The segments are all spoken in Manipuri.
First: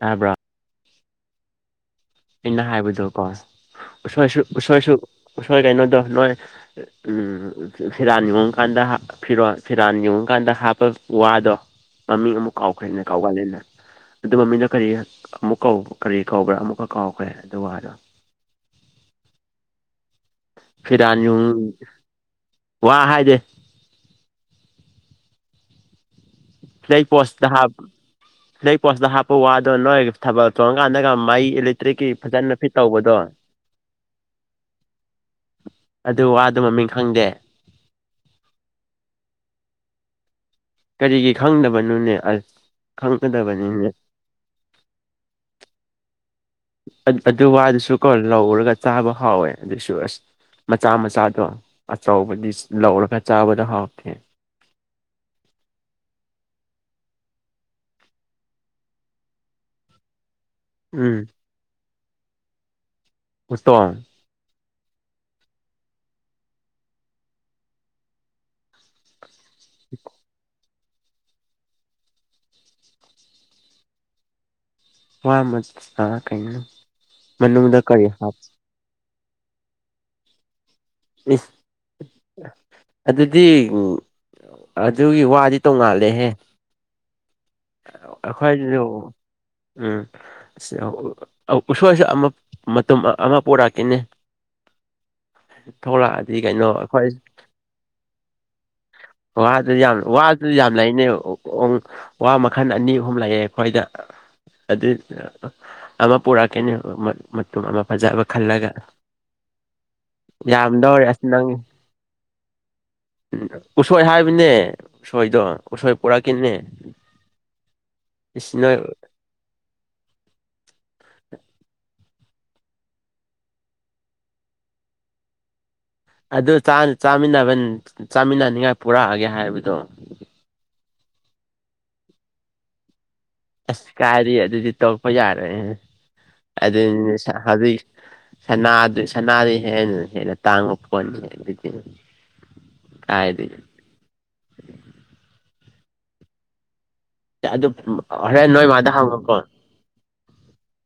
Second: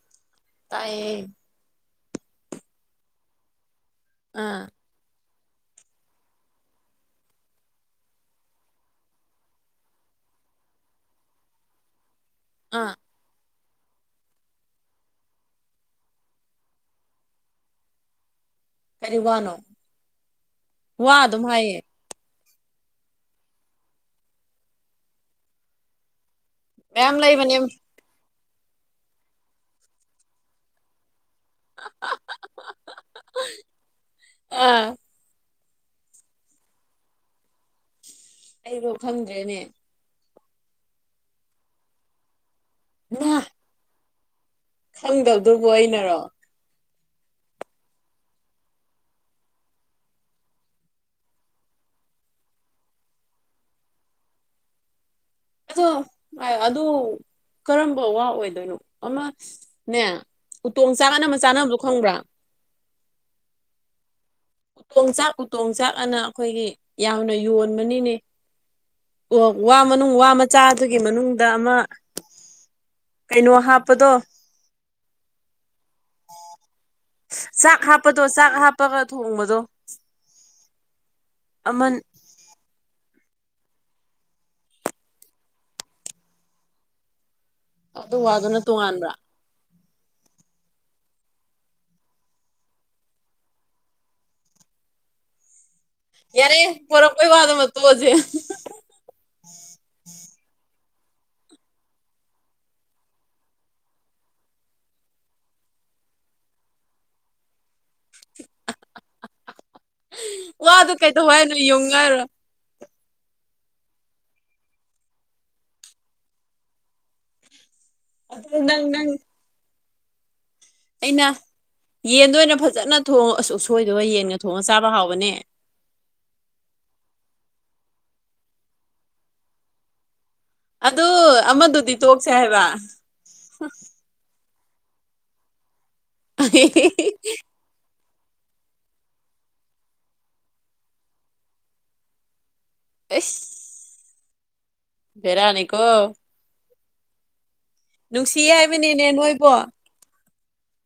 ꯇꯥꯕ꯭ꯔ ꯇꯥꯏꯌꯦ ꯑꯩꯅ ꯍꯥꯏꯕꯗꯣ ꯀꯣ ꯎꯁꯣꯏꯁꯨ ꯑꯥ ꯎꯁꯣꯏꯁꯨ ꯎꯁꯣꯏ ꯀꯩꯅꯣꯗꯣ ꯅꯣꯏ [unintelligible] ꯐꯤꯔꯥꯟ ꯌꯨꯡꯀꯥꯟꯗ ꯍꯥꯞ ꯐꯤꯔꯣꯟ ꯐꯤꯔꯥꯟ ꯌꯨꯡꯀꯥꯟꯗ ꯍꯥꯞꯄ ꯋꯥꯗꯣ ꯃꯃꯤꯡ ꯑꯃꯨꯛ ꯑꯥ ꯀꯥꯎꯈ꯭ꯔꯦꯅ ꯀꯥꯎꯒꯜꯂꯤꯅ ꯑꯗꯨ ꯃꯃꯤꯡꯅ ꯀꯔꯤ ꯑꯃꯨꯛ ꯀꯧ ꯀꯔꯤ ꯀꯧꯕ꯭ꯔꯥ ꯑꯃꯨꯛꯀ ꯀꯥꯎꯈ꯭ꯔꯦ ꯑꯗꯨ ꯋꯥꯗꯣ ꯀꯔꯤ ꯋꯥꯅꯣ ꯋꯥ ꯐꯤꯔꯥꯟ ꯑꯗꯨꯝ ꯌꯨꯡ ꯍꯥꯏꯌꯦ ꯋꯥ ꯍꯥꯏꯗꯦ ꯂꯩ ꯃꯌꯥꯝ ꯄꯣꯁꯇ ꯂꯩꯕꯅꯦ ꯍꯥꯞ ꯂꯩ ꯄꯣꯁꯇ ꯍꯥꯞꯄ ꯋꯥꯗꯣ ꯅꯣꯏ ꯊꯥꯕꯜ ꯆꯣꯡꯀꯥꯟꯗꯒ ꯃꯩ ꯏꯂꯦꯛꯇ꯭ꯔꯤꯛꯀꯤ ꯐꯖꯅ ꯐꯤꯠ ꯇꯧꯕꯗꯣ ꯑꯥ ꯑꯗꯨ ꯋꯥꯗꯨ ꯃꯃꯤꯡ ꯈꯪꯗꯦ ꯑꯩꯕꯧ ꯈꯪꯗ꯭ꯔꯦꯅꯦ ꯀꯔꯤꯒꯤ ꯈꯪꯗꯕꯅꯣꯅꯦ ꯑꯁ ꯃꯥ ꯈꯪꯒꯗꯕꯅꯤꯅꯦ ꯈꯪꯗꯕꯗꯨꯕꯨ ꯑꯩꯅꯔꯣ ꯑꯗꯨ ꯋꯥꯗꯨꯁꯨ ꯀꯣ ꯂꯧꯔꯒ ꯆꯥꯕ ꯍꯥꯎꯋꯦ ꯑꯗꯨꯏꯁꯨ ꯑꯁ ꯃꯆꯥ ꯃꯆꯥꯗꯣ ꯑꯆꯧꯕꯗꯤ ꯂꯧꯔꯒ ꯆꯥꯕꯗꯣ ꯍꯥꯎꯔꯈꯤꯦ ꯑꯗꯣ ꯑ ꯀꯔꯝꯕ ꯋꯥ ꯑꯣꯏꯗꯣꯏꯅꯣ ꯑꯃꯅꯦ ꯎꯇꯣꯡ ꯎꯝ ꯆꯥꯛꯒꯅꯕ ꯆꯥꯅꯕꯗꯣ ꯈꯪꯕ꯭ꯔꯥ ꯎꯁꯇ ꯇꯣꯡꯆꯥꯛꯄ ꯇꯣꯡꯆꯥꯛꯑꯅ ꯑꯩꯈꯣꯏꯒꯤ ꯌꯥꯝꯅ ꯌꯣꯟꯕꯅꯤꯅꯦ ꯑꯣ ꯋꯥ ꯃꯅꯨꯡ ꯋꯥ ꯃꯆꯥꯗꯨꯒꯤ ꯃꯅꯨꯡꯗ ꯑꯃ ꯀꯩꯅꯣ ꯍꯥꯞꯄꯗꯣ ꯋꯥ ꯃꯠ ꯑ ꯀꯩꯅꯣ ꯃꯅꯨꯡꯗ ꯀꯔꯤ ꯍꯥꯞ ꯇꯥꯒ ꯊꯣꯡꯕꯗꯣ ꯅꯤꯁ ꯑꯃꯟ ꯑꯗꯨꯗꯤ ꯎꯝ ꯑꯗꯨꯒꯤ ꯋꯥꯗꯤ ꯇꯣꯡꯉꯥꯜꯂꯩꯍꯦ ꯑꯗꯨ ꯋꯥꯗꯨꯅ ꯑꯈꯣꯏꯖꯨ ꯇꯣꯉꯥꯟꯕ꯭ꯔꯥ ꯎꯝ ꯎꯁꯣꯏꯁ ꯑꯃ ꯃꯇ ꯑꯃ ꯄꯨꯔꯛꯀꯅꯤ ꯌꯥꯔꯦ ꯀꯩꯅꯣ ꯄꯨꯔ ꯑꯩꯈꯣꯏ ꯀꯣꯏ ꯋꯥꯗ ꯅꯠꯇ ꯍꯧꯖꯤꯦ ꯋꯥꯗꯨ ꯌꯥꯝ ꯋꯥꯗꯨ ꯌꯥꯝ ꯂꯩꯅꯦ ꯋꯥ ꯃꯈꯜ ꯑꯅꯤ ꯑꯍꯨꯝ ꯂꯥꯛꯑꯦ ꯑꯩꯈꯣꯏꯗ ꯑꯗꯨ ꯑꯃ ꯄꯨꯔꯛꯀꯅꯤ ꯃꯇꯨꯝ ꯑꯃ ꯐꯖꯕ ꯈꯜꯂꯒ ꯋꯥꯗꯣ ꯌꯥꯝꯗꯧꯔꯦ ꯑꯁ ꯀꯩꯗꯧ ꯅꯪ ꯍꯥꯏꯅꯣ ꯌꯦꯡꯉꯨ ꯍꯥꯏꯔꯣ ꯎ ꯎꯁꯣꯏ ꯍꯥꯏꯕꯅꯦ ꯎꯁꯣꯏꯗꯣ ꯎꯁꯣꯏ ꯄꯨꯣꯔꯛꯀꯅꯦ ꯑꯗꯨ ꯏꯁꯅ ꯅꯪ ꯅꯪ ꯑꯩꯅ ꯌꯦꯟꯗ ꯑꯣꯏꯅ ꯐꯖꯅ ꯊꯣꯡ ꯑ ꯑꯁꯣꯏꯗꯒ ꯌꯦꯟꯒ ꯊꯣꯡꯉꯒ ꯆꯥꯕ ꯍꯥꯎꯕꯅꯦ ꯑꯗꯨ ꯆꯥꯃꯤꯟꯅꯕ ꯆꯥꯃꯤꯟꯅꯅꯤꯉꯥꯏ ꯄꯨꯔꯛꯑꯒꯦ ꯍꯥꯏꯕꯗꯣ ꯑꯗꯨ ꯑꯃꯗꯨꯗꯤ ꯇꯣꯛꯁꯦ ꯍꯥꯏꯕ ꯑꯁ ꯀꯥꯏꯔꯤ ꯑꯗꯨꯗꯤ ꯇꯧꯔꯛꯄ ꯌꯥꯔꯦ ꯑꯩꯁ ꯑꯗꯨꯅꯦ ꯍꯧꯖꯤꯛ ꯁꯗꯨ ꯁꯅꯥꯗꯨ ꯍꯦꯟꯅ ꯍꯦꯟꯅ ꯇꯥꯡꯕ ꯄꯣꯠꯅꯤ ꯑꯗꯨꯗꯤ ꯍꯥꯏꯗꯤ ꯕꯤꯔꯅꯤꯀꯣ ꯑꯗꯨ ꯅꯨꯡꯁꯤ ꯍꯣꯔꯦꯟ ꯅꯣꯏꯃꯥꯗ ꯍꯥꯏꯕꯅꯤꯅꯦ ꯍꯪꯉꯣꯀꯣ ꯅꯣꯏꯕꯣ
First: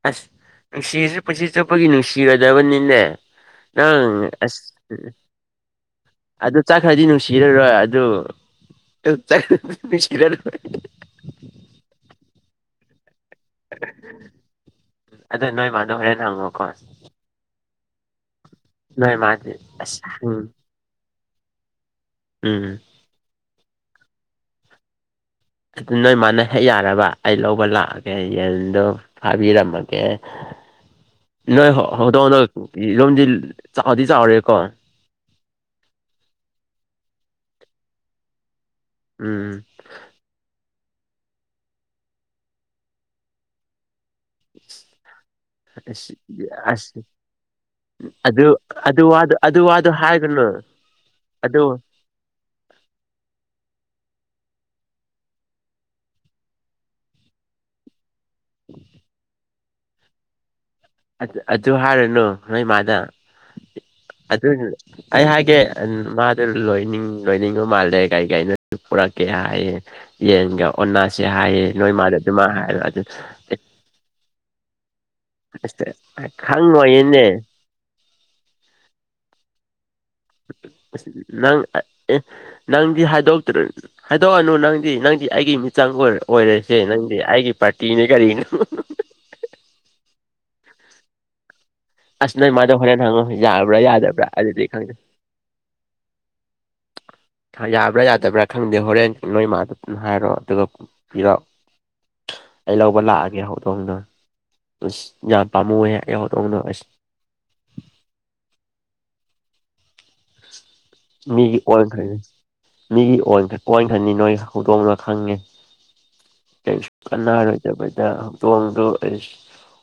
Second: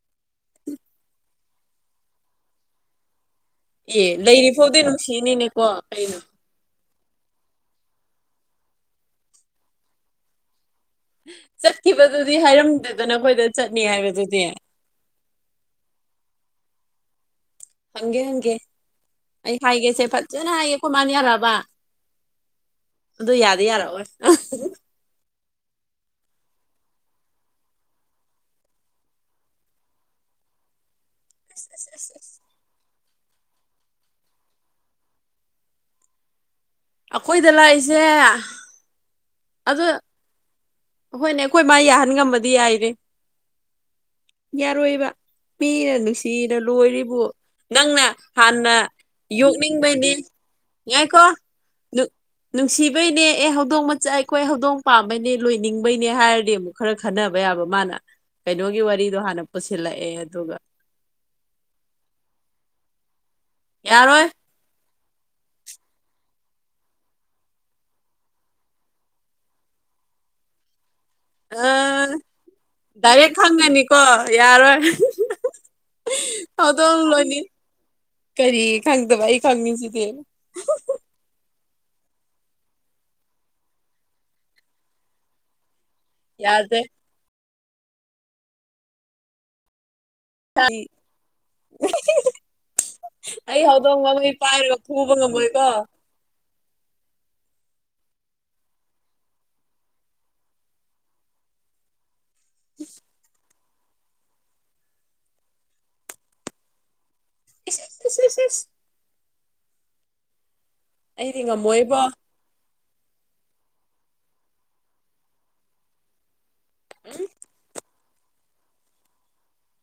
ꯑꯁ ꯅꯨꯡꯁꯤꯔꯁ ꯄꯨꯟꯁꯤ ꯆꯨꯞꯄꯒꯤ ꯅꯨꯡꯁꯤꯒꯗꯕꯅꯤꯅꯦ ꯑꯦ ꯂꯩꯔꯤ ꯐꯥꯎꯗꯤ ꯅꯨꯡꯁꯤꯅꯤꯅꯦꯀꯣ ꯀꯩꯅꯣ ꯑꯗꯨ ꯆꯥꯛꯈ꯭ꯔꯗꯤ ꯅꯨꯡꯁꯤꯔꯔꯣꯏ ꯑꯗꯨ ꯅꯨꯡꯁꯤꯔꯔꯣꯏ ꯆꯠꯈꯤꯕꯗꯨꯗꯤ ꯍꯥꯏꯔꯝꯗꯦꯗꯅ ꯑꯩꯈꯣꯏꯗ ꯆꯠꯅꯤ ꯍꯥꯏꯕꯗꯨꯗꯤ ꯑꯗꯣ ꯅꯣꯏ ꯃꯥꯗ ꯍꯣꯔꯦꯟꯅ ꯍꯪꯉꯣꯀꯣ ꯈꯪꯒꯦ ꯈꯪꯒꯦ ꯅꯣꯏ ꯃꯥꯗꯤ ꯑꯩ ꯍꯥꯏꯒꯦꯁꯦ ꯑꯁ ꯎꯝ ꯐꯖꯅ ꯍꯥꯏꯒꯦ ꯑꯩꯈꯣꯏ ꯃꯥꯅꯤ ꯌꯥꯔꯛꯑꯕꯥ ꯎꯝ ꯎꯝ ꯑꯗꯨ ꯌꯥꯗꯤ ꯌꯥꯔꯛꯑꯣꯣꯏ ꯑꯗꯨ ꯅꯣꯏ ꯃꯥꯅ ꯍꯦꯛ ꯌꯥꯔꯕ ꯑꯩ ꯂꯧꯕ ꯂꯥꯛꯑꯒꯦ ꯌꯦꯟꯗꯣ ꯐꯥꯕꯤꯔꯝꯃꯒꯦ ꯑꯁ ꯅꯣꯏ ꯑꯁ ꯑꯁ ꯑꯁ ꯍꯧꯗꯣꯛꯗꯣꯛ ꯌꯣꯝꯗꯤ ꯆꯥꯎꯗꯤ ꯆꯥꯎꯔꯦꯀꯣ ꯑꯩꯈꯣꯏꯗ ꯂꯥꯛꯏꯁꯦ ꯎꯝꯝ ꯑ ꯍꯣꯏꯅꯦ ꯑꯩꯈꯣꯏ ꯃꯥ ꯌꯥꯍꯟ ꯉꯝꯕꯗꯤ ꯌꯥꯏꯔꯦ ꯌꯥꯔꯣꯏꯕ ꯃꯤꯅ ꯑꯁ ꯅꯨꯡꯁꯤꯅ ꯑꯁ ꯂꯣꯏꯔꯤꯕ ꯅꯪꯅ ꯑꯗꯨ ꯍꯥꯟꯅ ꯑꯗꯨ ꯋꯥꯗꯣ ꯑꯗꯨ ꯋꯥꯗꯣ ꯌꯣꯛꯅꯤꯡꯕꯩꯅꯤ ꯍꯥꯏꯒꯅꯨ ꯉꯥꯏꯀꯣ ꯑꯗꯨ ꯅꯨꯡꯁꯤꯕꯩꯅꯦ ꯑꯦ ꯍꯧꯗꯣꯡ ꯃꯆꯥ ꯑꯩꯈꯣꯏ ꯍꯧꯗꯣꯡ ꯄꯥꯝꯕꯩꯅꯦ ꯂꯣꯏꯅꯤꯡꯕꯩꯅꯦ ꯍꯥꯏꯔꯗꯤ ꯑꯃꯨꯛ ꯈꯔ ꯈꯟꯅꯕ ꯌꯥꯕ ꯃꯥꯅ ꯀꯩꯅꯣꯒꯤ ꯋꯥꯔꯤꯗꯣ ꯍꯥꯟꯅ ꯄꯨꯁꯤꯜꯂꯛꯑꯦ ꯑꯗꯨꯒ ꯑꯗꯨ ꯍꯥꯏꯔꯅꯨ ꯅꯣꯏꯃꯗ ꯌꯥꯔꯣꯏ ꯑꯆꯦ [unintelligible] ꯑꯩ ꯍꯥꯏꯒꯦ ꯃꯥꯗ ꯂꯣꯏꯅꯤꯡ ꯂꯣꯏꯅꯤꯡꯕ ꯃꯥꯜꯂꯦ ꯀꯩ ꯀꯅꯣ ꯄꯨꯔꯛꯀꯦ ꯍꯥꯏꯌꯦ ꯌꯦꯟꯒ ꯑꯣꯅꯥꯁꯦ ꯍꯥꯏꯌꯦ ꯅꯣꯏ ꯃꯥꯗ ꯑꯗꯨꯃ ꯍꯥꯏꯕ ꯑꯗꯨ ꯈꯪꯒꯅꯤꯀꯣ ꯌꯥꯔꯣꯏ ꯊꯗꯣꯛ ꯈꯪꯉꯣꯏꯌꯦꯅꯦ ꯂꯣꯏꯅꯤ ꯀꯔꯤ ꯈꯪꯗꯕ ꯑꯩ ꯈꯪꯅꯤꯡꯁꯤꯗꯤ ꯅꯪ ꯑꯦ [inaudible] ꯅꯪꯗꯤ ꯍꯥꯏꯗꯣꯛꯇ꯭ꯔ ꯍꯥꯏꯗꯣꯛꯑꯅꯨ ꯅꯪꯗꯤ ꯅꯪꯗꯤ ꯑꯩꯒꯤ ꯃꯤꯆꯪ ꯀ ꯑꯣꯏꯣꯏꯔ ꯑꯣꯏꯔꯁꯦ ꯌꯥꯗ꯭ꯔꯦ ꯅꯪꯗꯤ ꯑꯩꯒꯤ ꯄꯥꯔꯇꯤꯅꯦ ꯀꯔꯤꯅꯣ ꯑꯩ ꯑꯁ [unintelligible] ꯅꯣꯏ ꯃꯥꯗꯣ ꯍꯣꯔꯦꯟ ꯍꯪꯉꯣ ꯑꯩ ꯌꯥꯕ꯭ꯔꯥ ꯌꯥꯗꯕ꯭ꯔꯥ ꯍꯧꯗꯣꯡꯕꯣꯏ ꯑꯗꯨꯗꯤ ꯄꯥꯏꯔꯒ ꯈꯪꯗꯦ ꯐꯨꯕ ꯉꯝꯃꯣꯏꯀꯣ ꯌꯥꯕ꯭ꯔꯥ ꯌꯥꯗꯕ꯭ꯔꯥ ꯈꯪꯗꯦ ꯍꯣꯔꯦꯟ ꯅꯣꯏ ꯏ ꯃꯥꯗ ꯍꯥꯏꯔꯣꯑꯣ ꯑꯗꯨꯒ ꯄꯤꯔꯛꯑꯣ ꯑꯩ ꯂꯧꯕ ꯂꯥꯛꯑꯒꯦ ꯍꯧꯛ ꯍꯧꯗꯣꯡꯗꯣ ꯑꯁ ꯌꯥꯝ ꯄꯥꯝꯃꯨꯑꯣ ꯍꯦꯛ ꯑꯩꯍꯣꯗꯣꯡꯅꯣ ꯑꯁ [unintelligible] [inaudible] ꯑꯩꯗꯤ ꯉꯝꯃꯣꯏꯕꯣ ꯃꯤꯒꯤꯈꯅꯤ ꯃꯤꯒꯤ ꯀ ꯈꯟꯅꯤ ꯅꯣꯏ ꯍꯧꯗꯣꯡꯅ ꯈꯪꯉꯦ ꯀꯔꯤꯁꯨ ꯀꯟꯅꯔꯣꯌꯗꯕ ꯑ ꯍꯧꯇꯣꯡꯗꯨ ꯑꯩ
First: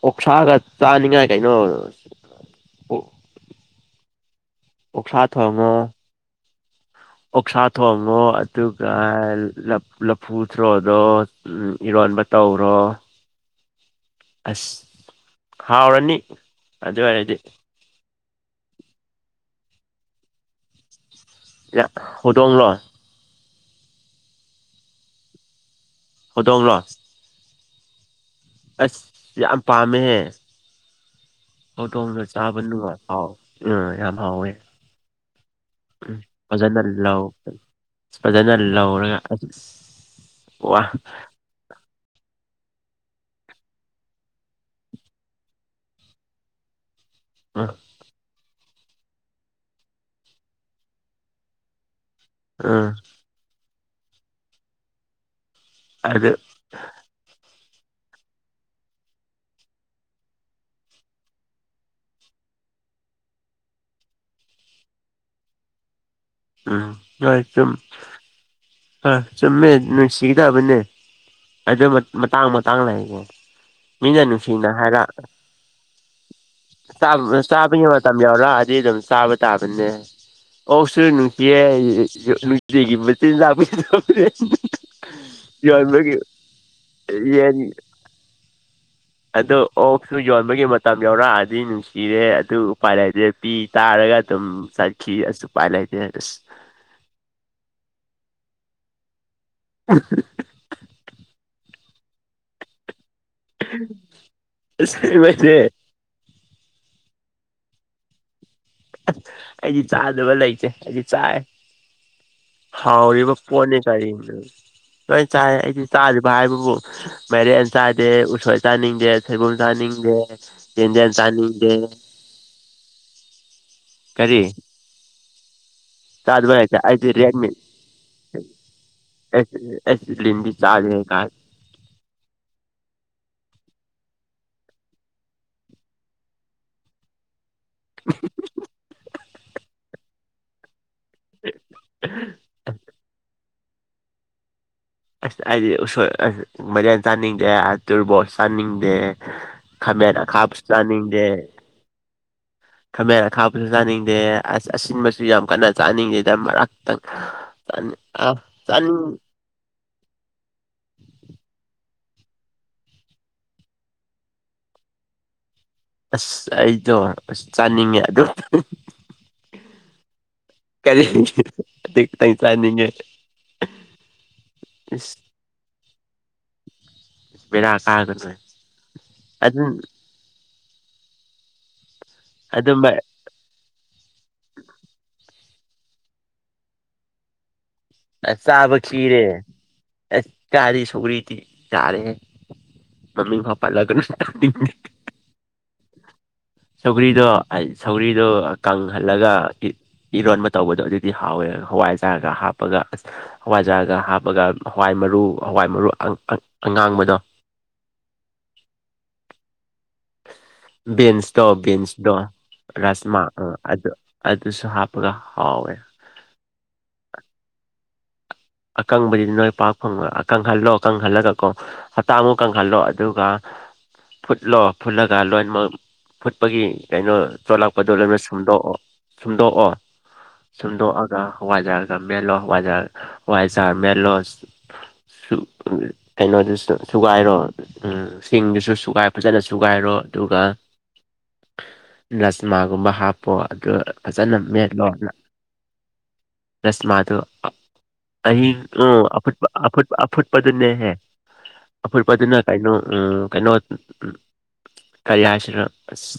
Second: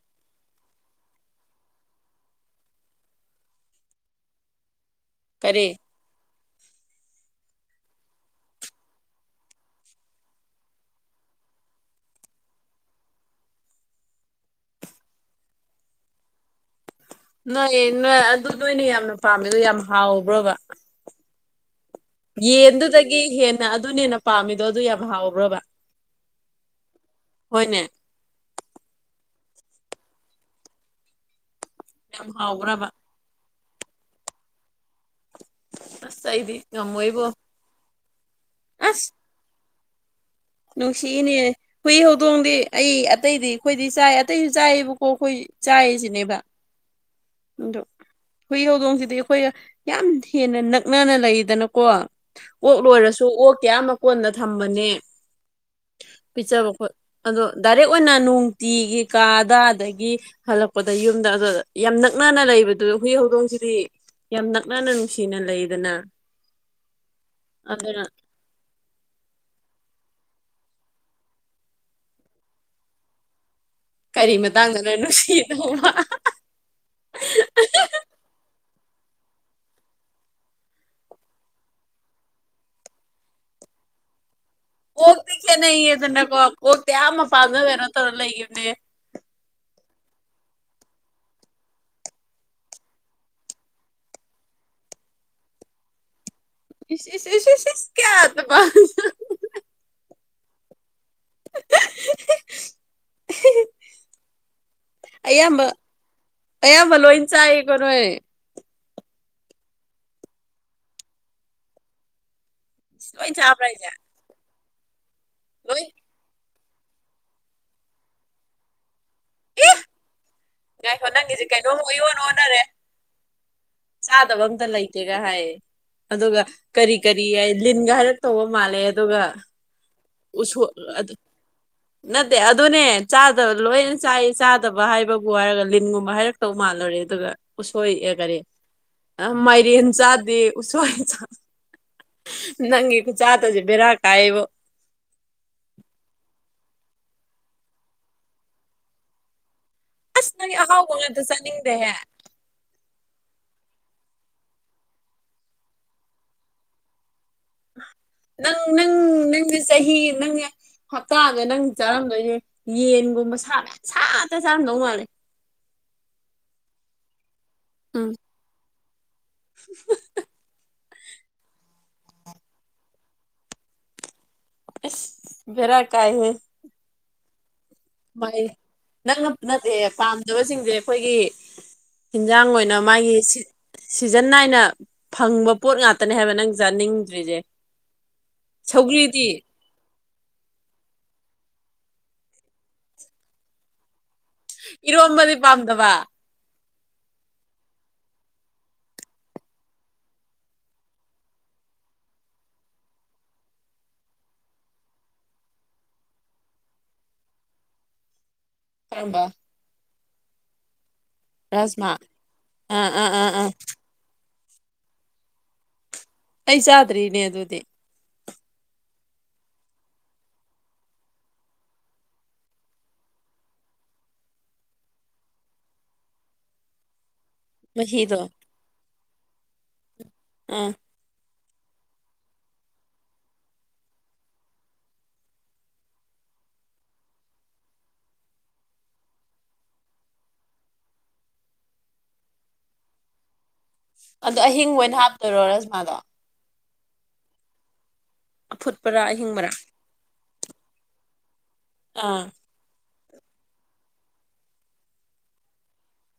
ꯑꯣꯛꯁꯥꯒ ꯆꯥꯅꯤꯡꯉꯥꯏ ꯀꯩꯅꯣ ꯑꯣꯛꯁꯥ ꯊꯣꯡ ꯀꯔꯤ ꯉꯣ ꯑꯣꯛꯁꯥ ꯊꯣꯡꯉꯣ ꯑꯗꯨꯒ ꯂꯐꯨ ꯊ꯭ꯔꯣꯗꯣ ꯎ ꯏꯔꯣꯟꯕ ꯇꯧꯔꯣ ꯑꯁ ꯍꯥꯎꯔꯅꯤ ꯑꯗꯨ ꯑꯣꯏꯔꯗꯤ ꯍꯣꯏ ꯅꯣꯏ ꯑꯗꯨꯗ ꯑꯣꯏꯅ ꯌꯥꯝꯅ ꯄꯥꯝꯃꯦ ꯑꯗꯨ ꯌꯥꯝ ꯍꯥꯎꯕ꯭ꯔꯣꯕ ꯌꯥ [inaudible] ꯌꯦꯟꯗꯨꯗꯒꯤ ꯍꯦꯟꯅ ꯑꯗꯨꯅ ꯍꯦꯟꯅ ꯄꯥꯝꯃꯤꯗꯣ ꯑꯗꯨ ꯌꯥꯝ ꯍꯥꯎꯕ꯭ꯔꯕ ꯍꯧꯗꯣꯡ ꯔꯣ ꯍꯣꯏꯅꯦ ꯑꯁ ꯌꯥꯝ ꯄꯥꯝꯃꯦꯍꯦ ꯑꯣꯇꯣꯝꯗ ꯌꯥꯝ ꯆꯥꯕ ꯍꯥꯎꯕ꯭ꯔꯕ ꯅꯨꯡꯉꯥꯏ ꯍꯥꯎ ꯎꯝ ꯌꯥꯝ ꯍꯥꯎꯋꯦ ꯎꯝ ꯑꯁ ꯑꯩꯗꯤ ꯐꯖꯅꯥ ꯉꯝꯃꯣꯏꯕꯣ ꯐꯖꯅꯥ ꯑꯁ ꯂꯧꯔꯒ ꯋꯥ ꯅꯨꯡꯁꯤꯅꯦ ꯍꯨꯏ ꯍꯧꯗꯣꯡꯗꯤ ꯑꯩ ꯑꯇꯩꯗꯤ ꯑꯩꯈꯣꯏꯗꯤ ꯆꯥꯏ ꯑꯇꯩꯁꯨ ꯆꯥꯏꯌꯦꯕꯀꯣ ꯑꯩꯈꯣꯏ ꯆꯥꯏꯔꯤꯁꯤꯅꯦꯕ ꯎꯝ ꯑꯗ ꯍꯨꯏ ꯍꯧꯗꯣꯡꯁꯤꯗꯤ ꯑꯩꯈꯣꯏ ꯌꯥꯝ ꯍꯦꯟꯅ ꯅꯛꯅꯅ ꯂꯩꯗꯅꯀꯣ ꯑꯣꯛ ꯎꯝ ꯂꯣꯏꯔꯁꯨ ꯑꯣꯛ ꯀꯌꯥꯝ ꯃꯀꯣꯟꯗ ꯊꯝꯕꯅꯦ ꯑꯗꯨꯒ ꯄꯤꯠꯆꯕ ꯈꯣꯠ ꯑꯗꯣ ꯗꯥꯏꯔꯦꯛ ꯑꯣꯏꯅ ꯅꯨꯡꯇꯤꯒꯤ ꯀꯥꯗ ꯑꯗꯒꯤ ꯍꯜꯂꯛꯄꯗ ꯌꯨꯝꯗ ꯑꯗꯨ ꯌꯥꯝꯅꯛ ꯅꯛꯅꯅ ꯂꯩꯕꯗꯨ ꯍꯨꯏ ꯍꯧꯗꯣꯡꯁꯤꯗꯤ ꯌꯥꯝ ꯅꯛꯅꯅ ꯅꯨꯡꯁꯤꯅ ꯂꯩꯗꯅ ꯎꯝ ꯍꯣꯏ ꯆꯨꯝ ꯑꯗꯨꯅ ꯑ ꯆꯨꯝꯃꯦ ꯅꯨꯡꯁꯤ ꯇꯥꯕꯅꯦ ꯑꯗꯨ ꯃꯇꯥꯡ ꯃꯇꯥꯡ ꯂꯩꯥꯛꯒꯦ ꯃꯤꯅ ꯀꯔꯤ ꯅꯨꯡꯁꯤꯅ ꯃꯇꯥꯡꯗꯅ ꯍꯥꯏꯔ ꯅꯨꯡꯁꯤꯗꯧꯕ ꯆꯥꯕꯒꯤ ꯃꯇꯝ ꯌꯥꯎꯔꯛꯑꯗꯤ ꯑꯗꯨꯝ ꯆꯥꯕ ꯇꯥꯕꯅꯦ ꯑꯣ ꯁ ꯑꯦ ꯅꯨꯡꯇꯤꯒꯤ ꯃꯆꯤꯟꯖꯥꯛ ꯀꯣꯛꯇꯤ ꯈꯦꯠꯅꯩꯌꯦ ꯌꯣꯟꯕꯒꯤ ꯑꯗꯨꯅꯀꯣ ꯀꯣꯛꯇꯤ ꯑꯥꯃ ꯄꯥꯖꯕꯔꯣ ꯇꯧꯔꯒ ꯂꯩꯈꯤꯕꯕꯅꯦ ꯑꯗꯨ ꯑꯣꯛꯁꯨ ꯌꯣꯟꯕꯒꯤ ꯃꯇꯝ ꯌꯧꯔꯛꯑꯗꯤ ꯅꯨꯡꯁꯤꯔꯦ ꯑꯗꯨ ꯎꯄꯥꯏ ꯂꯩꯇ꯭ꯔꯦ ꯄꯄꯤ ꯇꯥꯔꯒ ꯑꯗꯨꯝ ꯆꯠꯈꯤ ꯑꯗꯨꯁꯨ ꯎꯄꯥꯏ ꯂꯩꯇꯦ ꯑꯁ ꯏꯁ ꯏ ꯁꯤꯤꯁ ꯀꯌꯥꯗꯕꯥ ꯎ [inaudible] [unintelligible] ꯁꯤ ꯃꯥꯏꯦ ꯑ ꯌꯥꯝ ꯐ ꯂꯣ ꯏꯟ ꯆ ꯑꯩ ꯀꯅꯣꯣꯏꯦ ꯑꯁ ꯑꯩꯗꯤ ꯆꯥꯗꯕ ꯂꯩꯁꯦ ꯑꯩꯗꯤ ꯆꯥꯏ ꯂꯣꯏ ꯍꯥꯎꯔꯤꯕ ꯆꯥꯕ꯭ꯔꯥ ꯄꯣꯠꯅꯤ ꯍꯥꯏꯁꯦ ꯀꯔꯤꯅꯣ ꯂꯣꯏ ꯆꯥꯏ ꯑꯩꯗꯤ ꯂꯣꯏ ꯆꯥꯗ꯭ꯔꯤꯕ ꯍꯥꯏꯕꯕꯨ ꯃꯥꯏꯔꯦꯟ ꯆꯥꯗꯦ ꯎꯁꯣꯏ ꯆꯥꯅꯤꯡꯗꯦ ꯁꯣꯏꯕꯨꯝ ꯑꯦ ꯆꯥꯅꯤꯡꯗꯦ ꯌꯦ ꯉꯥꯏꯈꯣ ꯅꯪꯒꯤꯁꯦ ꯆꯅꯤꯗꯦ ꯀꯩꯅꯣꯝ ꯑꯣꯏꯌꯣꯟ ꯑꯣꯟꯅꯔꯦ ꯀꯔꯤ ꯆꯥꯗꯕ ꯑꯝꯇ ꯂꯩꯇꯦꯒ ꯍꯥꯏꯌꯦ ꯑꯗꯨꯒ ꯆꯥꯗꯕ ꯂꯩꯇꯦ ꯀꯔꯤ ꯑꯩꯗꯤ ꯀꯔꯤ ꯔꯦꯠ ꯍꯥꯏ ꯃꯤꯠ ꯂꯤꯟꯒ ꯍꯥꯏꯔ ꯇꯧꯕ ꯃꯥꯜꯂꯦ ꯑꯗꯨꯒ [unintelligible] ꯎꯁꯨꯣ ꯆꯥꯗꯦꯍꯦ ꯑꯗꯨ ꯀꯥꯏ ꯅꯠꯇꯦ ꯑꯗꯨꯅꯦ ꯆꯥꯗꯕ ꯂꯣꯏꯅ ꯆꯥꯏ ꯆꯥꯗꯕ ꯍꯥꯏꯕꯕꯨ ꯍꯥꯏꯔꯒ ꯂꯤꯟꯒꯨꯝꯕ ꯍꯥꯏꯔꯛ ꯇꯧ ꯃꯥꯜꯂꯨꯔꯦ ꯑꯗꯨꯒ ꯎꯁꯣꯏ ꯑꯦ ꯀꯔꯤ ꯃꯥꯏꯔꯦꯟ ꯆꯥꯗꯦ ꯎꯁꯣꯏ ꯅꯪ ꯈꯨꯨ ꯆꯥꯇꯁꯦ ꯕꯤꯔꯥ ꯀ ꯍꯥꯏꯕꯣ ꯑꯁ ꯍꯥꯏꯗꯤ ꯎ ꯑꯁ ꯃꯔꯤꯟ ꯆꯥꯅꯤꯡꯗꯦ ꯇꯨꯔꯕꯣꯠ ꯆꯥꯅꯤꯡꯗꯦ ꯈꯃꯦꯔ ꯑꯁ ꯅꯪꯒꯤ ꯑꯍꯥꯎꯕ ꯀꯥꯞꯁꯨꯆꯅꯤꯡꯗꯦ ꯉꯥꯛꯇ ꯆꯥꯅꯤꯡꯗꯦꯍꯦ ꯈꯥꯃꯦꯟ ꯑ ꯈꯥꯕꯁꯨ ꯆꯥꯅꯤꯡꯗꯦ ꯑꯁ ꯑꯁꯤꯟꯕꯁꯨ ꯌꯥꯝ ꯀꯟꯅ ꯆꯥꯅꯤꯡꯗꯦꯗ ꯃꯔꯛꯇꯪ ꯆꯥꯅꯤꯡ ꯑ ꯅꯪ ꯅꯪ ꯆꯥꯅꯤꯡ ꯅꯪꯁ ꯆꯍꯤ ꯅꯪ ꯍꯞꯇꯥꯗ ꯅꯪ ꯆꯥꯔꯝꯗꯣꯏꯁ ꯌꯦꯟꯒꯨꯝꯕ ꯁꯥꯂꯦ ꯁꯥꯠꯇ ꯆꯥꯔꯝꯗꯧ ꯃꯥꯜꯂꯦ ꯑꯁ ꯑꯩꯗꯣ ꯑꯁ ꯆꯥꯅꯤꯡꯉꯦ ꯑꯗꯨ ꯎ ꯀꯔꯤ ꯇ ꯆꯥꯅꯤꯡꯉꯦ ꯏꯁ ꯚꯔꯥ ꯀꯥꯏ ꯍ ꯚꯦꯔꯥ ꯀꯥ ꯃ ꯅꯪ ꯅꯠꯇꯦ ꯐꯝ ꯐꯕ ꯁꯤꯡꯁꯦ ꯑꯩꯈꯣꯏꯒꯤ ꯍꯟꯖꯥꯡ ꯑꯣꯏꯅ ꯑꯗꯨꯝꯕ ꯃꯥꯒꯤ ꯁꯤꯖꯟ ꯅꯥꯏꯅ ꯐꯪꯕ ꯄꯣꯠ ꯉꯥꯛꯇꯅꯦ ꯍꯥꯏꯕ ꯅꯪ ꯆꯥꯅꯤꯡꯗ꯭ꯔꯤꯁꯦ ꯑꯁ ꯆꯥꯕ ꯈꯤꯔꯦ ꯁꯧꯒ꯭ꯔꯤꯗꯤ ꯑꯁ ꯆꯥꯔꯤ ꯁꯧꯔꯤꯗꯤ ꯆꯥꯔꯦ ꯃꯃꯤ ꯄꯄꯥꯂꯒꯅ ꯏꯔꯝꯕꯗꯤꯄꯥꯥꯝꯗꯕ ꯁꯧꯒ꯭ꯔꯤꯗꯣ ꯁꯧꯒ꯭ꯔꯤꯗꯣ ꯀꯪꯍꯜꯂꯒ ꯏꯔꯣꯟꯕ ꯇꯧꯕꯗꯣ ꯑꯗꯨꯗꯤ ꯍꯥꯎꯋꯦ ꯍꯋꯥꯏꯖꯔꯒ ꯍꯥꯞ ꯍꯥꯞꯄꯒ ꯑꯁ ꯍꯋꯥꯏꯖꯔꯒ ꯍꯥꯞꯄꯒ ꯍꯋꯥꯏ ꯃꯔꯨ ꯍꯋꯥꯏ ꯃꯔꯨ ꯑꯉꯥꯡꯕꯗꯣ ꯍꯝꯕ ꯕꯤꯟꯁꯇꯣ ꯔꯥꯖꯃꯥ ꯕꯤꯟꯁꯇꯣ ꯔꯥꯁꯃꯥ ꯑꯥ ꯑꯗꯨꯣ ꯑꯗꯨꯁꯨ ꯍꯥꯞꯒ ꯍꯥꯎ ꯑꯩ ꯆꯥꯗ꯭ꯔꯤꯅꯦ ꯑꯗꯨꯗꯤ ꯑꯀꯪꯕꯗꯤ ꯅꯣꯏ ꯄꯥꯛ ꯐꯪꯕ ꯑꯀꯪꯍꯜꯂꯣ ꯑꯀꯪꯍꯜꯂꯒ ꯀꯣ ꯍꯞꯇꯥꯃꯨꯛ ꯀꯪꯍꯜꯂꯣ ꯑꯗꯨꯒ ꯐꯨꯠꯂꯣ ꯐꯨꯠꯂꯒ ꯂꯣꯏꯃꯛ ꯐꯨꯠꯄꯒꯤ ꯀꯩꯅꯣ ꯆꯣꯂꯛꯄꯗꯨꯣ ꯂꯣꯏꯅ ꯃꯍꯤꯗꯣ ꯁꯨꯝꯗꯣꯛꯑꯣ ꯁꯨꯝꯗꯣꯛꯑꯣ ꯑꯥ ꯁꯨꯝꯗꯣꯛ ꯋꯥꯖꯥꯒ ꯃꯦꯜꯂꯣ ꯋꯥꯖꯥ ꯋꯥꯖꯥꯔ ꯃꯦꯜꯂꯣ ꯁ ꯀꯩꯅꯣꯗꯨ ꯁꯨꯒꯥꯏꯔꯣ ꯎꯝ ꯁꯤꯡꯗꯨꯁꯨ ꯁꯨꯒꯥꯏ ꯐꯖꯅ ꯁꯨꯒꯥꯏꯔꯣ ꯑꯗꯨꯒ ꯂꯁꯃꯥꯒꯨꯝꯕ ꯍꯥꯞ ꯄ ꯑꯗꯨ ꯐꯖꯅ ꯑꯗꯣ ꯑꯍꯤꯡꯕ ꯑꯣꯏꯅ ꯃꯦꯠꯂꯣꯅ ꯍꯥꯞꯇꯣꯏꯔꯣ ꯔꯥꯖꯃꯥꯗꯣ ꯔꯁꯃꯥꯗꯨ ꯑꯍꯤꯡ ꯑꯐꯨꯠꯄꯔꯥ ꯑꯄ ꯑꯍꯤꯡꯕꯔꯥ ꯑꯐꯨꯠꯄꯗꯅꯦꯍꯦ ꯑꯥ ꯑꯐꯠꯄꯗꯅ ꯀꯩꯅꯣ ꯎꯝ ꯀꯩꯅꯣ ꯀꯔꯤ ꯍꯥꯏꯁꯤꯅꯣ ꯑꯁ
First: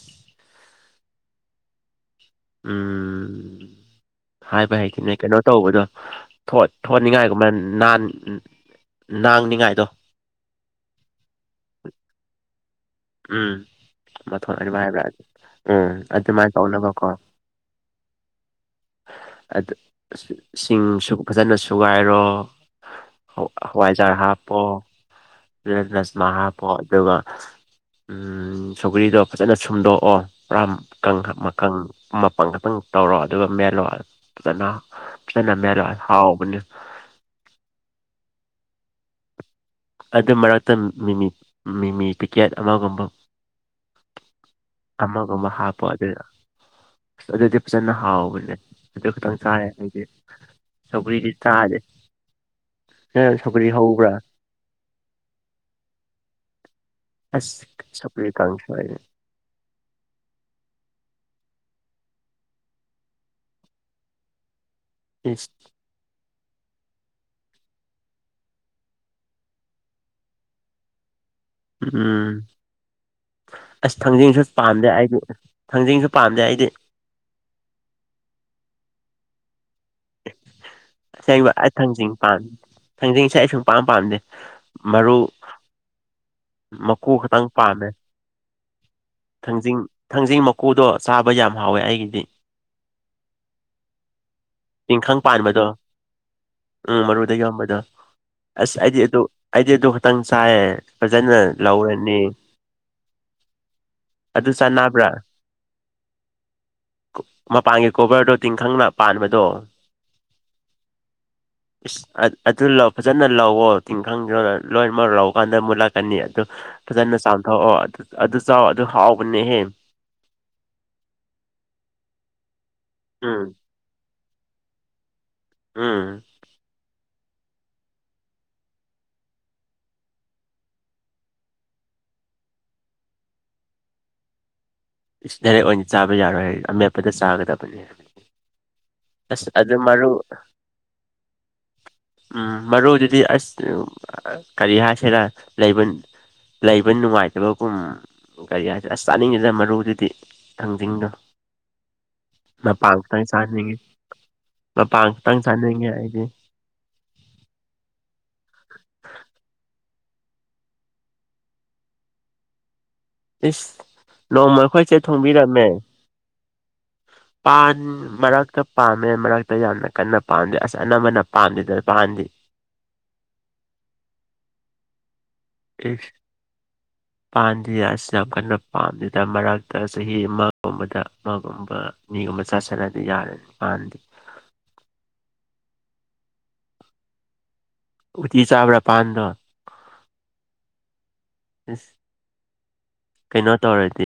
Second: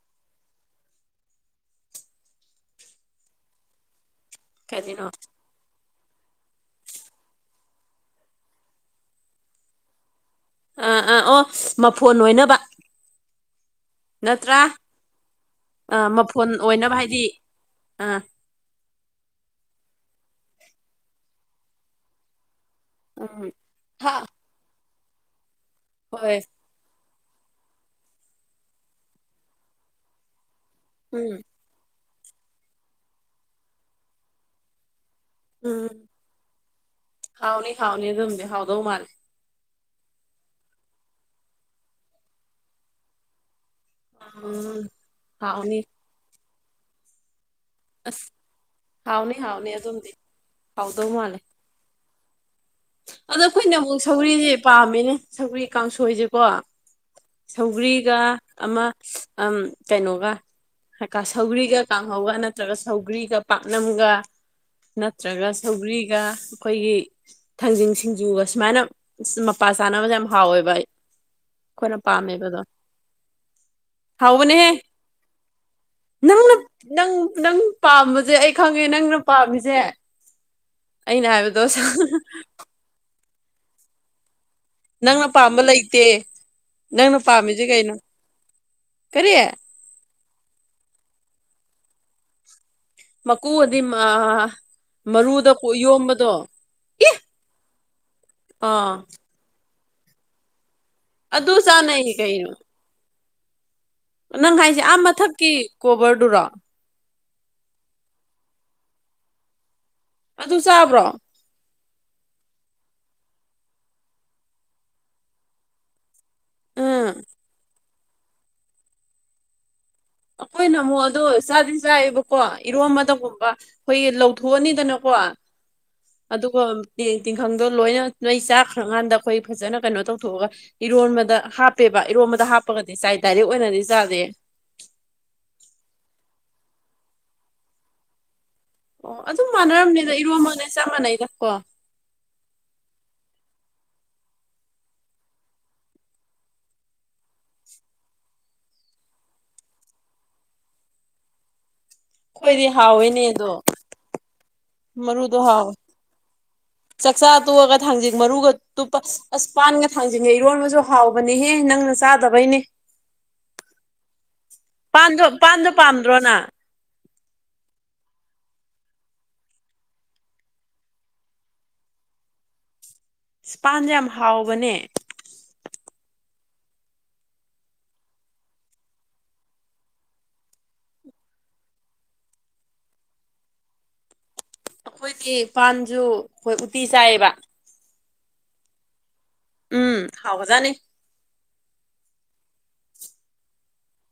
ꯎꯝ ꯍꯥꯏꯕ ꯀꯔꯤꯅꯣ ꯍꯩꯈꯤꯅꯦ ꯀꯩꯅꯣ ꯇꯧꯕꯗꯣ ꯊꯣꯅꯤꯡꯉꯥꯏꯒꯨꯝꯕ ꯥꯡꯅꯤꯉꯥꯏꯗꯣ ꯑꯥ ꯑꯥ ꯑꯣ ꯃꯐꯣꯟ ꯑꯣꯏꯅꯕ ꯎꯝ ꯃꯊꯣꯟ ꯅꯠꯇ꯭ꯔꯥ ꯑꯅꯤ ꯍꯥꯏꯕ꯭ꯔꯥ ꯎꯝ ꯑꯥ ꯃꯐꯣꯟ ꯑꯗꯨꯃꯥꯏꯅ ꯑꯣꯏꯅꯕ ꯇꯧꯅꯕꯀꯣ ꯍꯥꯏꯗꯤ ꯑꯥ ꯁꯤꯡꯁꯨ ꯐꯖꯅ ꯁꯨꯒꯥꯏꯔꯣ ꯎꯝ ꯍꯥ ꯍꯋꯥꯏꯖꯔ ꯍꯥꯞꯄꯣ ꯑꯗꯨ ꯅꯁꯃꯥ ꯍꯣꯏ ꯍꯥꯞꯄꯣ ꯑꯗꯨꯒ ꯎ ꯁꯣꯒꯔꯤꯗꯣ ꯐꯖꯅ ꯁꯨꯝꯗꯣꯛꯑꯣ ꯄꯨꯔꯥ ꯎꯝ ꯀꯪꯈꯛ ꯃꯄꯜ ꯈꯛꯇꯪ ꯇꯧꯔꯣ ꯑꯗꯨꯒ ꯃꯦꯜꯂꯣ ꯑꯗꯨꯅ ꯍꯅ ꯃꯦꯔ ꯎꯝ ꯍꯥꯎꯅꯤ ꯍꯥꯎꯅꯤ ꯍꯥꯎꯅꯤ ꯑꯗꯨꯣ ꯍꯥꯎꯗꯣꯧ ꯃꯥꯜꯦ ꯑꯗꯨ ꯃꯔꯛꯇ ꯃꯤꯃꯤ ꯃꯤꯃꯤ ꯄꯤꯀꯦꯠ ꯑꯃꯒꯨꯝꯕ ꯎꯝ ꯑꯃꯒꯃ ꯍꯥꯎꯅꯤ ꯍꯥꯞꯄ ꯑꯗꯨꯗ ꯑꯗꯨꯗꯤ ꯐꯖꯅ ꯑꯁ ꯍꯥꯎꯕꯅꯦ ꯑꯗꯨ ꯍꯥꯎꯅꯤ ꯈꯇꯪ ꯆꯥꯏ ꯍꯥꯎꯅꯤ ꯍꯥꯏꯗꯤ ꯑꯗꯨꯝꯗꯤ ꯍꯥꯎꯗꯧ ꯁꯧꯀ꯭ꯔꯤꯗꯤ ꯃꯥꯜꯂꯦ ꯆꯥꯥꯁꯦ ꯑꯗꯣ ꯁꯧꯀ꯭ꯔꯤ ꯑꯩꯈꯣꯏꯅ ꯑꯃꯨꯛ ꯍꯧꯕ꯭ꯔꯥ ꯁꯧꯒ꯭ꯔꯤꯁꯦ ꯄꯥꯝꯃꯤꯅꯦ ꯁꯒ꯭ꯔꯤ ꯀꯥꯡꯁꯣꯏꯁꯦꯀꯣ ꯑꯁ ꯁꯧꯒ꯭ꯔꯤꯒ ꯁꯧꯒ꯭ꯔꯤ ꯑꯃ ꯀꯥꯡꯁꯣꯏ ꯀꯩꯅꯣꯒ ꯁꯧꯒ꯭ꯔꯤꯒ ꯀꯥꯡꯍꯧꯒ ꯅꯠꯇ꯭ꯔꯒ ꯁꯧꯒ꯭ꯔꯤꯒ ꯄꯥꯛꯅꯝꯒ ꯅꯠꯇ꯭ꯔꯒ ꯏꯁ ꯁꯧꯒ꯭ꯔꯤꯒ ꯑꯩꯈꯣꯏꯒꯤ ꯊꯥꯡꯖꯤꯡ ꯁꯤꯡꯖꯨꯒ ꯁꯨꯃꯥꯏꯅ ꯃꯄꯥ ꯆꯥꯅꯕꯗ ꯌꯥꯝ ꯍꯥꯎꯋꯦꯕ ꯑꯩꯈꯣꯏꯅ ꯎꯝ ꯄꯥꯝꯃꯦꯕꯗꯣ ꯑꯁ ꯊꯥꯡꯖꯤꯡꯁꯨ ꯍꯥꯎꯕꯅꯦꯍꯦ ꯄꯥꯝꯗꯦ ꯑꯩꯗꯤ ꯊꯥꯡꯖꯤꯡꯁꯨ ꯄꯥꯝꯗꯦ ꯅꯪꯅ ꯑꯩꯗꯤ ꯅꯪ ꯅꯪ ꯄꯥꯝꯕꯁꯦ ꯑꯩ ꯈꯪꯉꯦ ꯅꯪꯅ ꯄꯥꯝꯃꯤꯁꯦ ꯑꯩꯅ ꯑꯕ ꯍꯥꯏꯕꯗꯣ ꯑꯩ ꯊꯥꯡꯖꯤꯡ ꯄꯥꯝ ꯊꯥꯡꯖꯤꯡꯁꯦ ꯑꯩꯁꯨ ꯄꯥꯝ ꯄꯥꯝꯗꯦ ꯃꯔꯨ ꯅꯪꯅ ꯄꯥꯝꯕ ꯂꯩꯇꯦ ꯃꯀꯨ ꯅꯪꯅ ꯈꯛꯇꯪ ꯄꯥꯝꯃꯤꯁꯦ ꯀꯩꯅꯣ ꯀꯔꯤ ꯊꯖꯤꯡ ꯊꯥꯡꯖꯤꯡ ꯃꯀꯨꯗꯣ ꯆꯥꯕ ꯌꯥꯝ ꯍꯥꯎꯋꯦ ꯑꯩꯒꯤꯗꯤ ꯃꯀꯨ ꯑꯗꯤ ꯇꯤꯡꯈꯪ ꯃꯔꯨꯗ ꯄꯥꯟꯕꯗꯣ ꯌꯣꯝꯕꯗꯣ ꯎꯝ ꯃꯔꯨꯗ ꯌꯣꯟꯕꯗꯣ ꯑꯁ ꯑꯩꯗꯤ ꯑꯥ ꯑꯗꯨ ꯑꯩꯗꯤ ꯑꯗꯨ ꯈꯇꯪ ꯆꯥꯏꯌꯦ ꯐꯖꯅ ꯑꯗꯨ ꯆꯥꯅꯩ ꯂꯧꯔꯅꯤ ꯀꯩꯅꯣ ꯑꯗꯨ ꯅꯪ ꯍꯥꯏꯁꯦ ꯑꯥ ꯆꯥꯟꯅꯕ꯭ꯔꯥ ꯃꯊꯛꯀꯤ ꯀꯣꯕꯔꯗꯨꯔꯣ ꯃꯄꯥꯟꯒꯤ ꯀꯣꯕꯔꯗꯣ ꯇꯤꯡꯈꯪꯅ ꯄꯥꯟꯕꯗꯣ ꯑꯗꯨ ꯆꯥꯕ꯭ꯔꯣ ꯏꯁ ꯑꯗꯨ ꯂꯧ ꯐꯖꯅ ꯂꯧꯥꯛꯋꯣ ꯇꯤꯟꯈꯪꯗꯣ ꯂꯣꯏꯅꯃꯛ ꯂꯧꯀꯥꯟꯗ ꯑꯃꯨꯛ ꯂꯥꯛ ꯑꯅꯤ ꯑꯗꯨ ꯎꯝ ꯐꯖꯅ ꯆꯥꯝꯊꯣꯛꯑꯣ ꯑꯗꯨ ꯑꯗꯨ ꯆꯥꯎ ꯑꯗꯨ ꯍꯥꯎꯕꯅꯦꯍꯦ ꯑꯩꯈꯣꯏꯅ ꯑꯃꯨꯛ ꯑꯗꯣ ꯆꯥꯗꯤ ꯆꯥꯏꯌꯦꯕꯀꯣ ꯎꯝ ꯏꯔꯣꯝꯕꯗꯒꯨꯝꯕ ꯑꯩꯈꯣꯏ ꯂꯧꯊꯣꯛꯑꯅꯤꯗꯅꯀꯣ ꯎꯝ ꯑꯗꯨꯒ ꯇꯤꯡꯈꯪꯗꯣ ꯂꯣꯏꯅ ꯅꯣꯏ ꯆꯥꯈ꯭ꯔꯀꯥꯟꯗ ꯑꯩꯈꯣꯏ ꯐꯖꯅ ꯀꯩꯅꯣ ꯇꯧꯊꯣꯛꯑꯒ ꯏꯔꯣꯟꯕꯗ ꯍꯥꯞꯄꯦꯕ ꯏꯔꯣꯟꯕꯗ ꯍꯥꯞꯄꯒꯗꯤ ꯆꯥꯏ ꯗꯥꯏꯔꯦꯛ ꯑꯣꯏꯅꯗꯤ ꯆꯥꯗꯦ [inaudible] ꯏꯁ ꯗꯥꯏꯔꯦꯛ ꯑꯣꯏꯅ ꯆꯥꯕ ꯌꯥꯔꯣꯏ ꯑꯃꯦꯠꯄꯗ ꯆꯥꯒꯗꯕꯅꯦ ꯑꯣ ꯑꯁ ꯑꯗꯨꯝ ꯑꯗꯨ ꯃꯔꯨ ꯃꯥꯟꯅꯔꯝꯅꯤꯗ ꯏꯔꯣꯃꯅ ꯆꯞ ꯃꯥꯟꯅꯩꯗ ꯀꯣ ꯎꯝ ꯃꯔꯨꯗꯨꯗꯤ ꯑꯁ ꯀꯔꯤ ꯍꯥꯏꯁꯤꯔ ꯂꯩꯕ ꯂꯩꯕ ꯅꯨꯡꯉꯥꯏꯇꯕꯒꯨꯝ ꯒꯥꯔꯤ ꯍꯥꯏꯁꯦ ꯑꯁ ꯆꯥꯅꯤꯡꯉꯤꯗ ꯃꯔꯨꯗꯨꯗꯤ ꯊꯥꯡꯖꯤꯡꯗꯣ ꯑꯩꯈꯣꯏꯗꯤ ꯅ ꯄꯥꯂꯇ ꯁꯥꯖꯅꯤꯡꯦ ꯃꯔꯨꯗ ꯍꯥꯥꯎ ꯑꯩꯗꯤ ꯆꯛꯆꯥꯥ ꯇꯒ ꯊꯥꯡꯖꯤꯡ ꯃꯔꯨꯒ ꯇꯨꯞꯄ ꯑꯁ ꯄꯥꯟꯒ ꯊꯥꯡꯖꯤꯡꯒꯩꯔꯣꯟꯕꯁꯨ ꯍꯥꯎꯕꯅꯦꯍꯦ ꯅꯪꯅ ꯆꯥꯗꯕꯩꯅꯦ ꯏꯁ ꯅꯣꯡꯃꯈꯣꯏꯁꯦ ꯊꯣꯡꯕꯤꯔꯝꯃꯦ ꯑꯗ꯭ꯔꯣꯅꯥ ꯄꯥꯟ ꯃꯔꯛꯇ ꯄꯥꯝꯃꯦ ꯃꯔꯛꯇ ꯌꯥꯝꯅ ꯀꯟꯅ ꯄꯥꯝꯗꯦ ꯑꯁ ꯑꯅꯝꯕꯅ ꯄꯥꯝꯗꯦꯗ ꯄꯥꯟꯗꯤ ꯏꯁꯄꯥꯟꯁꯦ ꯌꯥꯝ ꯍꯥꯎꯕꯅꯦ ꯏꯁ ꯄꯥꯟꯗ ꯑꯁꯤ ꯌꯥꯝ ꯀꯟꯅ ꯄꯥꯝꯗꯦꯗ ꯃꯔꯛꯇ ꯆꯍꯤ ꯑꯃꯒꯨꯝꯕꯗ ꯑꯃꯒꯨꯝꯕ ꯃꯤꯒꯨꯝꯕ ꯆꯥ ꯆꯠꯂꯗꯤ ꯌꯥꯔꯅꯤ ꯄꯥꯟꯗꯤ ꯑꯩꯈꯣꯏꯗꯤ ꯐꯥꯥꯟꯁꯨ ꯑꯩꯈꯣꯏ ꯎꯇꯤ ꯆꯥꯏꯌꯦꯕ ꯎꯇꯤ ꯆꯥꯕ꯭ꯔꯥ ꯄꯥꯟꯗꯣ ꯎꯝ ꯍꯥꯎꯒꯖꯥꯅꯤ ꯏꯁ ꯀꯩꯅꯣ ꯇꯧꯔꯗꯤ